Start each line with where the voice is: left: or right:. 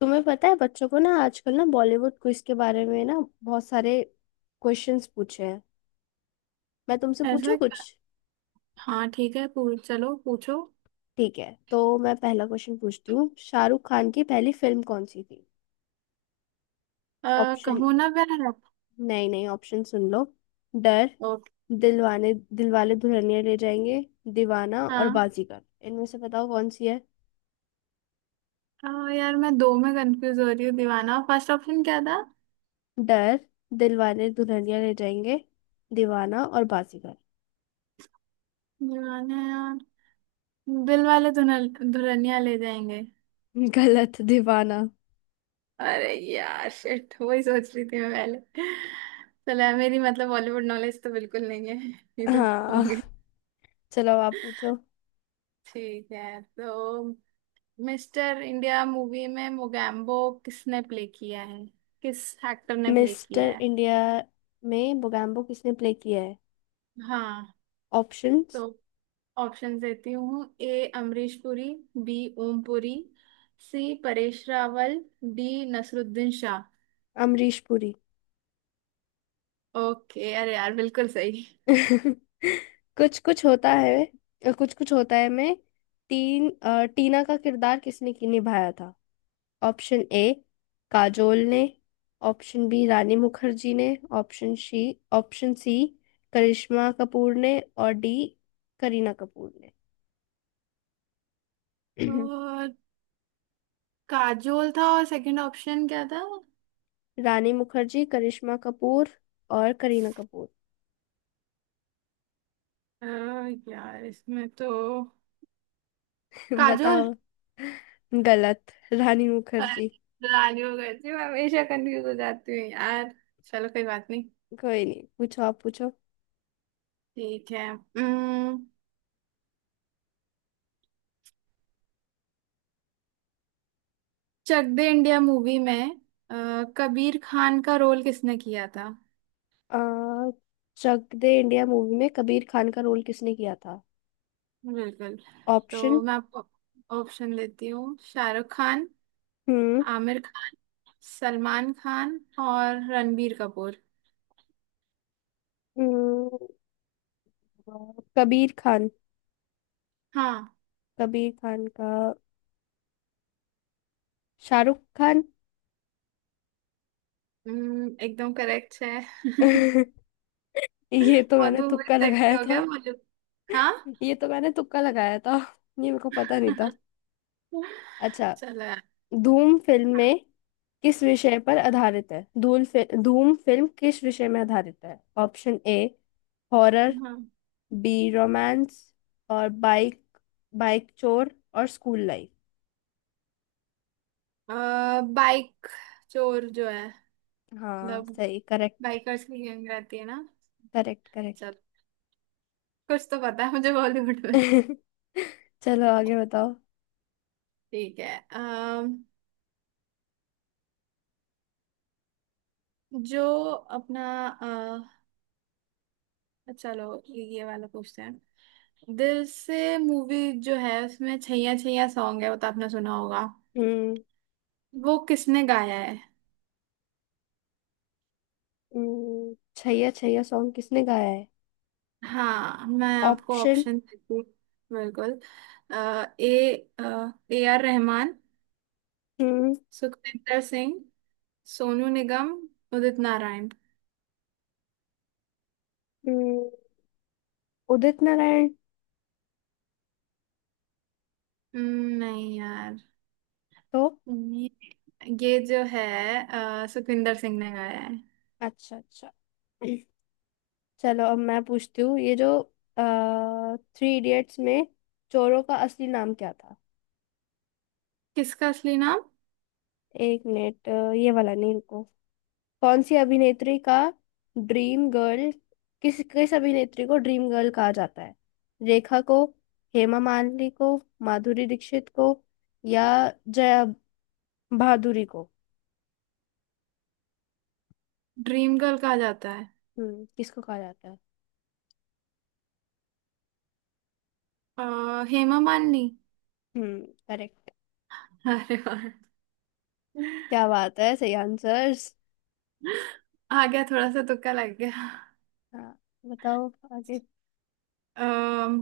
left: तुम्हें पता है बच्चों को ना आजकल ना बॉलीवुड क्विज के बारे में ना बहुत सारे क्वेश्चंस पूछे हैं। मैं तुमसे पूछूं
right: ऐसा।
left: कुछ?
right: हाँ, ठीक है। पूछ, चलो पूछो।
left: ठीक है, तो मैं पहला क्वेश्चन पूछती हूँ। शाहरुख खान की पहली फिल्म कौन सी थी? ऑप्शन,
right: कहो ना प्यार आप।
left: नहीं नहीं ऑप्शन सुन लो। डर,
right: ओके।
left: दिलवाने दिलवाले दुल्हनिया ले जाएंगे, दीवाना और
right: हाँ।
left: बाजीगर। इनमें से बताओ कौन सी है?
right: यार, मैं दो में कंफ्यूज हो रही हूँ। दीवाना? फर्स्ट ऑप्शन क्या था?
left: डर, दिलवाने दुल्हनिया ले जाएंगे, दीवाना और बाजीगर।
right: दीवाना यार। दिल वाले दुल्हनिया ले जाएंगे।
left: गलत। दीवाना।
right: अरे यार, शिट, वही सोच रही थी मैं पहले। चलो यार, मेरी मतलब बॉलीवुड नॉलेज तो बिल्कुल नहीं है। ये तो हो
left: हाँ।
right: गई।
left: चलो अब आप पूछो।
right: ठीक है, तो मिस्टर इंडिया मूवी में मोगैम्बो किसने प्ले किया है? किस एक्टर ने प्ले किया
left: मिस्टर
right: है?
left: इंडिया में बोगैम्बो किसने प्ले किया है?
right: हाँ,
left: ऑप्शंस।
right: तो ऑप्शन देती हूँ। A Amrish Puri, B Om Puri, C Paresh Rawal, D Naseeruddin Shah.
left: Amrish Puri.
right: Okay, अरे यार, बिल्कुल सही।
left: कुछ कुछ होता है। कुछ कुछ होता है में तीन टीना का किरदार किसने की निभाया था? ऑप्शन ए काजोल ने, ऑप्शन बी रानी मुखर्जी ने, option C option C Karisma Kapoor ने, और डी करीना कपूर ने।
right: तो काजोल था। और सेकंड ऑप्शन क्या था?
left: रानी मुखर्जी, करिश्मा कपूर और करीना कपूर।
right: अ, यार, इसमें तो काजोल।
left: बताओ। गलत। रानी
right: अरे,
left: मुखर्जी।
right: रानी हो गई थी। मैं हमेशा कंफ्यूज हो जाती हूँ यार। चलो, कोई बात नहीं।
left: कोई नहीं, पूछो आप पूछो।
right: ठीक है। चक दे इंडिया मूवी में कबीर खान का रोल किसने किया था?
left: आ, चक दे इंडिया मूवी में कबीर खान का रोल किसने किया था?
right: बिल्कुल।
left: ऑप्शन।
right: तो मैं आपको ऑप्शन देती हूँ। शाहरुख खान,
left: हम्म।
right: आमिर खान, सलमान खान और रणबीर कपूर।
left: हम्म, कबीर खान,
right: हाँ।
left: कबीर खान का शाहरुख खान।
right: एकदम करेक्ट है।
left: ये तो
right: बहुत
left: मैंने
right: दूर
left: तुक्का
right: देखते
left: लगाया
right: हो
left: था।
right: क्या, बॉलीवुड? हाँ।
left: ये तो मैंने तुक्का लगाया था, ये मेरे को पता नहीं था। अच्छा।
right: चलो यार।
left: धूम फिल्म में किस विषय पर आधारित है? धूम फिल्म किस विषय में आधारित है? Option A horror, B romance, और बाइक, बाइक चोर और स्कूल लाइफ।
right: हाँ, बाइक चोर जो है।
left: हाँ
right: मतलब,
left: सही। करेक्ट
right: बाइकर्स की गैंग रहती है ना।
left: Correct correct.
right: चल, कुछ तो पता है मुझे बॉलीवुड में।
left: चलो आगे बताओ।
right: ठीक है। जो अपना चलो, ये वाला पूछते हैं। दिल से मूवी जो है उसमें छैया छैया सॉन्ग है, वो तो आपने सुना होगा।
left: हम्म।
right: वो किसने गाया है?
left: छैया छैया सॉन्ग किसने गाया है?
right: हाँ, मैं आपको
left: ऑप्शन।
right: ऑप्शन देती हूँ। बिल्कुल। अ, ए ए आर रहमान,
left: हम्म।
right: सुखविंदर सिंह, सोनू निगम, उदित नारायण।
left: हम्म, उदित नारायण।
right: नहीं यार,
left: तो
right: ये ये जो है सुखविंदर सिंह ने गाया है।
left: अच्छा अच्छा। चलो अब मैं पूछती हूँ ये जो थ्री इडियट्स में चोरों का असली नाम क्या था?
right: किसका असली नाम?
left: एक मिनट ये वाला नहीं, रुको। कौन सी अभिनेत्री का ड्रीम गर्ल, किस किस अभिनेत्री को ड्रीम गर्ल कहा जाता है? रेखा को, हेमा मालिनी को, माधुरी दीक्षित को, या जया बहादुरी को?
right: ड्रीम गर्ल कहा जाता है?
left: किसको कहा जाता है?
right: हेमा मालिनी।
left: करेक्ट।
right: अरे वाह।
left: क्या बात है, सही आंसर्स।
right: आ गया, थोड़ा सा तुक्का लग गया।
left: हाँ बताओ आगे।
right: अम्म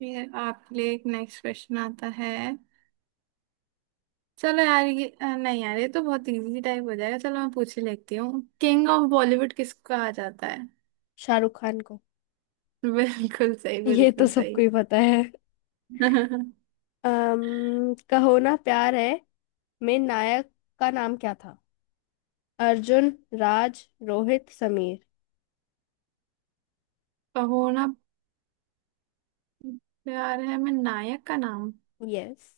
right: फिर आपके लिए एक नेक्स्ट क्वेश्चन आता है। चलो यार, नहीं यार, ये तो बहुत इजी टाइप हो जाएगा। चलो, मैं पूछ ही लेती हूँ। किंग ऑफ बॉलीवुड किसको कहा जाता है?
left: शाहरुख खान को।
right: बिल्कुल सही,
left: ये तो
right: बिल्कुल
left: सबको
right: सही।
left: ही पता है। कहो ना प्यार है में नायक का नाम क्या था? अर्जुन, राज, रोहित, समीर?
right: कहो ना प्यार है, मैं नायक का नाम।
left: यस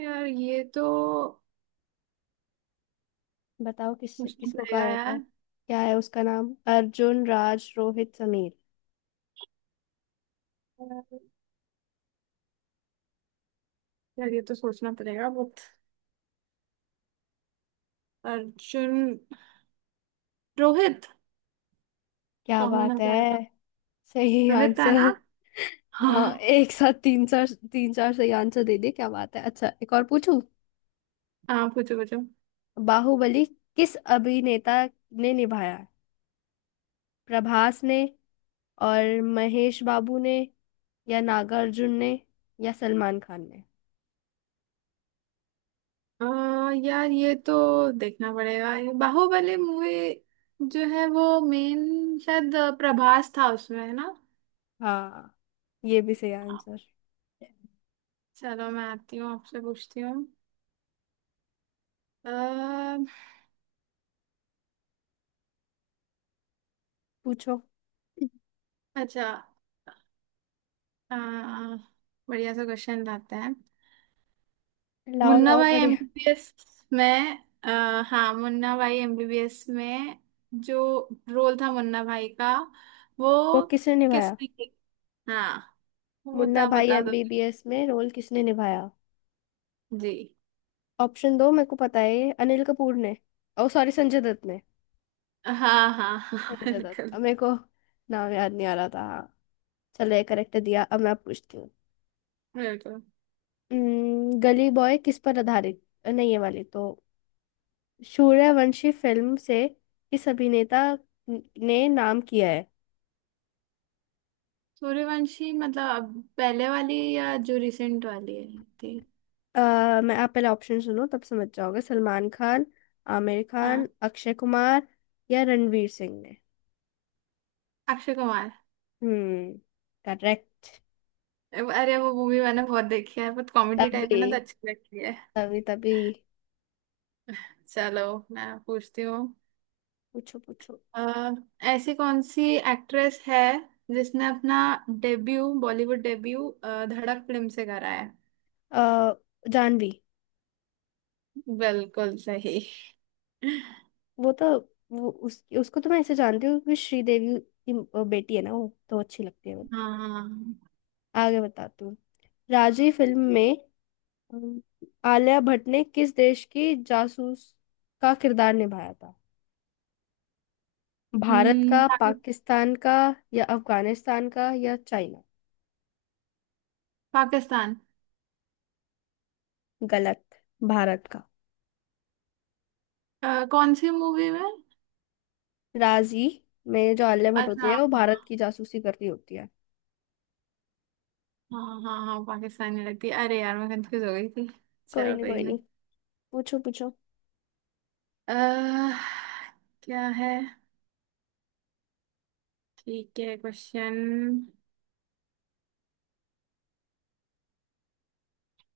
right: यार, ये तो
left: बताओ किस
right: सोचना
left: किसको कहा
right: पड़ेगा
left: जाता है?
right: यार।
left: क्या है उसका नाम? अर्जुन, राज, रोहित, समीर?
right: अ, यार, ये तो सोचना पड़ेगा बहुत। अर्जुन, रोहित।
left: क्या
right: कहो ना
left: बात है,
right: प्यार था।
left: सही
right: रोहित था
left: आंसर।
right: ना?
left: हाँ एक साथ तीन चार, तीन चार सही आंसर दे दिए। क्या बात है। अच्छा एक और पूछूं।
right: हाँ, पूछो पूछो।
left: बाहुबली किस अभिनेता ने निभाया? प्रभास ने, और महेश बाबू ने, या नागार्जुन ने, या सलमान खान ने?
right: यार, ये तो देखना पड़ेगा। ये बाहुबली मूवी जो है वो मेन शायद प्रभास था उसमें, है ना?
left: हाँ, ये भी सही आंसर।
right: चलो, मैं आती हूँ आपसे पूछती हूँ। अ,
left: पूछो,
right: अच्छा। अ, बढ़िया सा क्वेश्चन लाते हैं।
left: लाओ
right: मुन्ना
left: लाओ
right: भाई
left: बढ़िया।
right: एमबीबीएस में। अ, हाँ, मुन्ना भाई एमबीबीएस में जो रोल था मुन्ना भाई का वो
left: वो किसने निभाया?
right: किसने किया? हाँ, वो
left: मुन्ना
right: बता
left: भाई
right: बता दो।
left: एमबीबीएस में रोल किसने निभाया?
right: जी।
left: ऑप्शन दो, मेरे को पता है ये। अनिल कपूर ने, ओ सॉरी, संजय दत्त ने।
right: हाँ, हाँ, हाँ,
left: संजय दत्त,
right: बिल्कुल।
left: अब मेरे को नाम याद नहीं आ रहा था। हाँ चलो, ये करेक्ट दिया। अब मैं पूछती हूँ।
right: बिल्कुल।
left: गली बॉय किस पर आधारित, नहीं ये वाली तो, सूर्यवंशी फिल्म से किस अभिनेता ने नाम किया है?
right: सूर्यवंशी मतलब, अब पहले वाली या जो रिसेंट वाली है थी?
left: अ, मैं आप पहले ऑप्शन सुनो तब समझ जाओगे। सलमान खान, आमिर
right: हाँ।
left: खान, अक्षय कुमार, या रणवीर सिंह ने?
right: अक्षय कुमार।
left: हम्म करेक्ट।
right: अरे, वो मूवी मैंने बहुत देखी है, बहुत कॉमेडी टाइप है
left: तभी
right: ना, तो अच्छी लगती है।
left: तभी तभी।
right: चलो, मैं पूछती हूँ।
left: पूछो पूछो।
right: अ, ऐसी कौन सी एक्ट्रेस है जिसने अपना debut Bollywood debut Dhadak film से करा है?
left: आ, जानवी।
right: बिल्कुल सही।
left: वो तो, वो उस उसको तो मैं ऐसे जानती हूँ कि श्रीदेवी की बेटी है ना, वो तो अच्छी लगती है मेरे को।
right: हाँ हाँ।
left: आगे बताती हूँ। राजी फिल्म में अम, आलिया भट्ट ने किस देश की जासूस का किरदार निभाया था? भारत का,
right: हम्म, पाकि-
left: पाकिस्तान का, या अफगानिस्तान का, या चाइना?
right: पाकिस्तान।
left: गलत, भारत का।
right: कौन सी मूवी में?
left: राजी में जो आलिया भट्ट होती
right: अच्छा,
left: है वो भारत
right: हाँ।
left: की जासूसी कर रही होती है।
right: हाँ, हाँ, हाँ, पाकिस्तानी लगती है। अरे यार, मैं कंफ्यूज हो गई थी।
left: कोई
right: चलो,
left: नहीं
right: कोई
left: कोई
right: नहीं।
left: नहीं, पूछो पूछो।
right: अह क्या है? ठीक है, क्वेश्चन।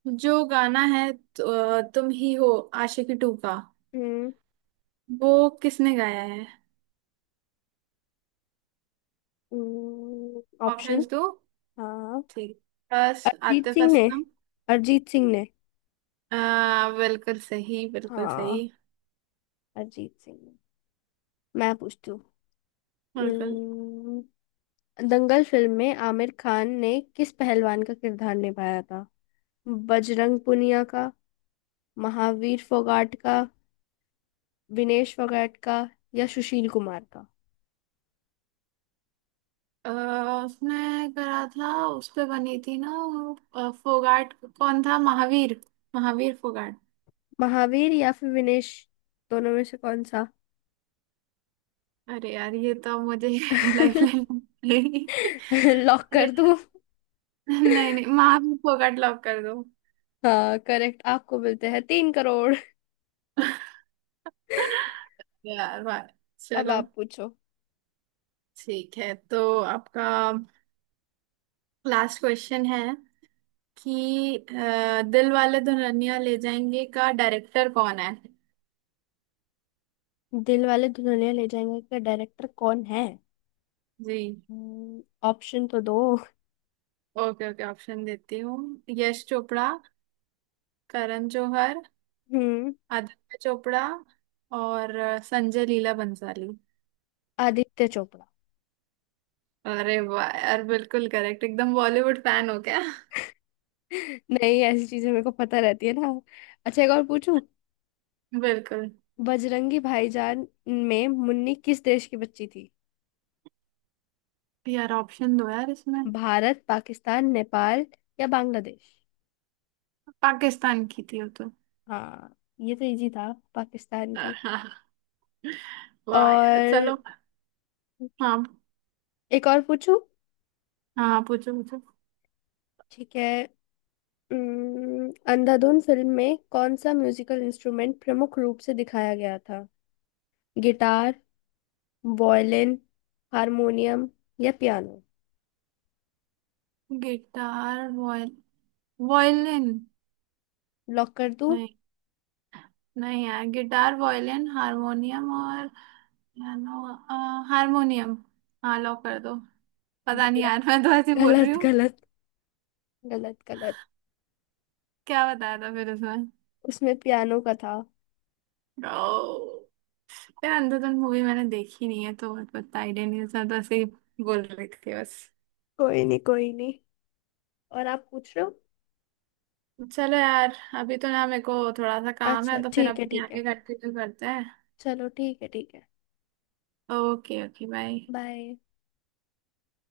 right: जो गाना है तो, तुम ही हो आशिकी टू का।
left: हम्म।
right: वो किसने गाया है?
left: ऑप्शन।
right: ऑप्शंस दो।
left: हाँ।
right: ठीक। बस,
left: अरिजीत
right: आतिफ
left: सिंह ने
right: असलम।
left: अरिजीत सिंह ने।
right: अह बिल्कुल सही, बिल्कुल
left: हाँ
right: सही।
left: अरिजीत सिंह ने। मैं पूछती हूँ।
right: बिल्कुल।
left: हम्म, दंगल फिल्म में आमिर खान ने किस पहलवान का किरदार निभाया था? बजरंग पुनिया का, महावीर फोगाट का, विनेश फोगाट का, या सुशील कुमार का?
right: अह उसने करा था, उस पे बनी थी ना वो, फोगाट कौन था? महावीर? महावीर फोगाट।
left: महावीर या फिर विनेश, दोनों में से कौन सा?
right: अरे यार, ये तो अब मुझे लाइफ लाइन मिलेगी।
left: लॉक
right: अरे,
left: कर दूँ?
right: नहीं नहीं, माँ भी फोकट लॉक कर दो।
left: हाँ करेक्ट, आपको मिलते हैं तीन करोड़।
right: यार वाह,
left: अब
right: चलो।
left: आप पूछो।
right: ठीक है, तो आपका लास्ट क्वेश्चन है कि दिल वाले दुल्हनिया ले जाएंगे का डायरेक्टर कौन है?
left: दिल वाले दुल्हनिया ले जाएंगे का डायरेक्टर कौन है?
right: जी।
left: ऑप्शन तो दो।
right: ओके ओके, ऑप्शन देती हूँ। यश चोपड़ा, करण जौहर,
left: हम्म।
right: आदित्य चोपड़ा और संजय लीला बंसाली।
left: आदित्य चोपड़ा।
right: अरे वाह यार, बिल्कुल करेक्ट। एकदम बॉलीवुड फैन हो क्या?
left: नहीं, ऐसी चीजें मेरे को पता रहती है ना। अच्छा एक और पूछूं।
right: बिल्कुल।
left: बजरंगी भाईजान में मुन्नी किस देश की बच्ची थी?
right: यार, ऑप्शन दो यार इसमें।
left: भारत, पाकिस्तान, नेपाल या बांग्लादेश?
right: पाकिस्तान की थी वो तो।
left: हाँ ये तो इजी था, पाकिस्तान की।
right: वाह यार,
left: और
right: चलो। हाँ।
left: एक और पूछूं?
right: हाँ, पूछो पूछो।
left: ठीक है। अंधाधुन फिल्म में कौन सा म्यूजिकल इंस्ट्रूमेंट प्रमुख रूप से दिखाया गया था? गिटार, वॉयलिन, हारमोनियम या पियानो?
right: Guitar, violin.
left: लॉक कर दूं?
right: नहीं नहीं यार, गिटार, वॉयलिन, हारमोनियम और पियानो। हारमोनियम। हाँ, लॉक कर दो। पता नहीं
left: गलत
right: यार, मैं तो ऐसे बोल रही
left: गलत
right: हूँ।
left: गलत गलत गलत
right: क्या बताया था फिर उसमें?
left: उसमें पियानो का था।
right: ओ, यार, अंधाधुन मूवी मैंने देखी नहीं है तो बहुत पता आइडिया नहीं था, तो ऐसे ही बोल रही थी बस।
left: कोई नहीं कोई नहीं। और आप पूछ रहे हो?
right: चलो यार, अभी तो ना मेरे को थोड़ा सा काम
left: अच्छा
right: है, तो फिर
left: ठीक है
right: अपनी
left: ठीक है।
right: आगे कंटिन्यू करते हैं।
left: चलो ठीक है ठीक है।
right: Okay okay, bye.
left: बाय।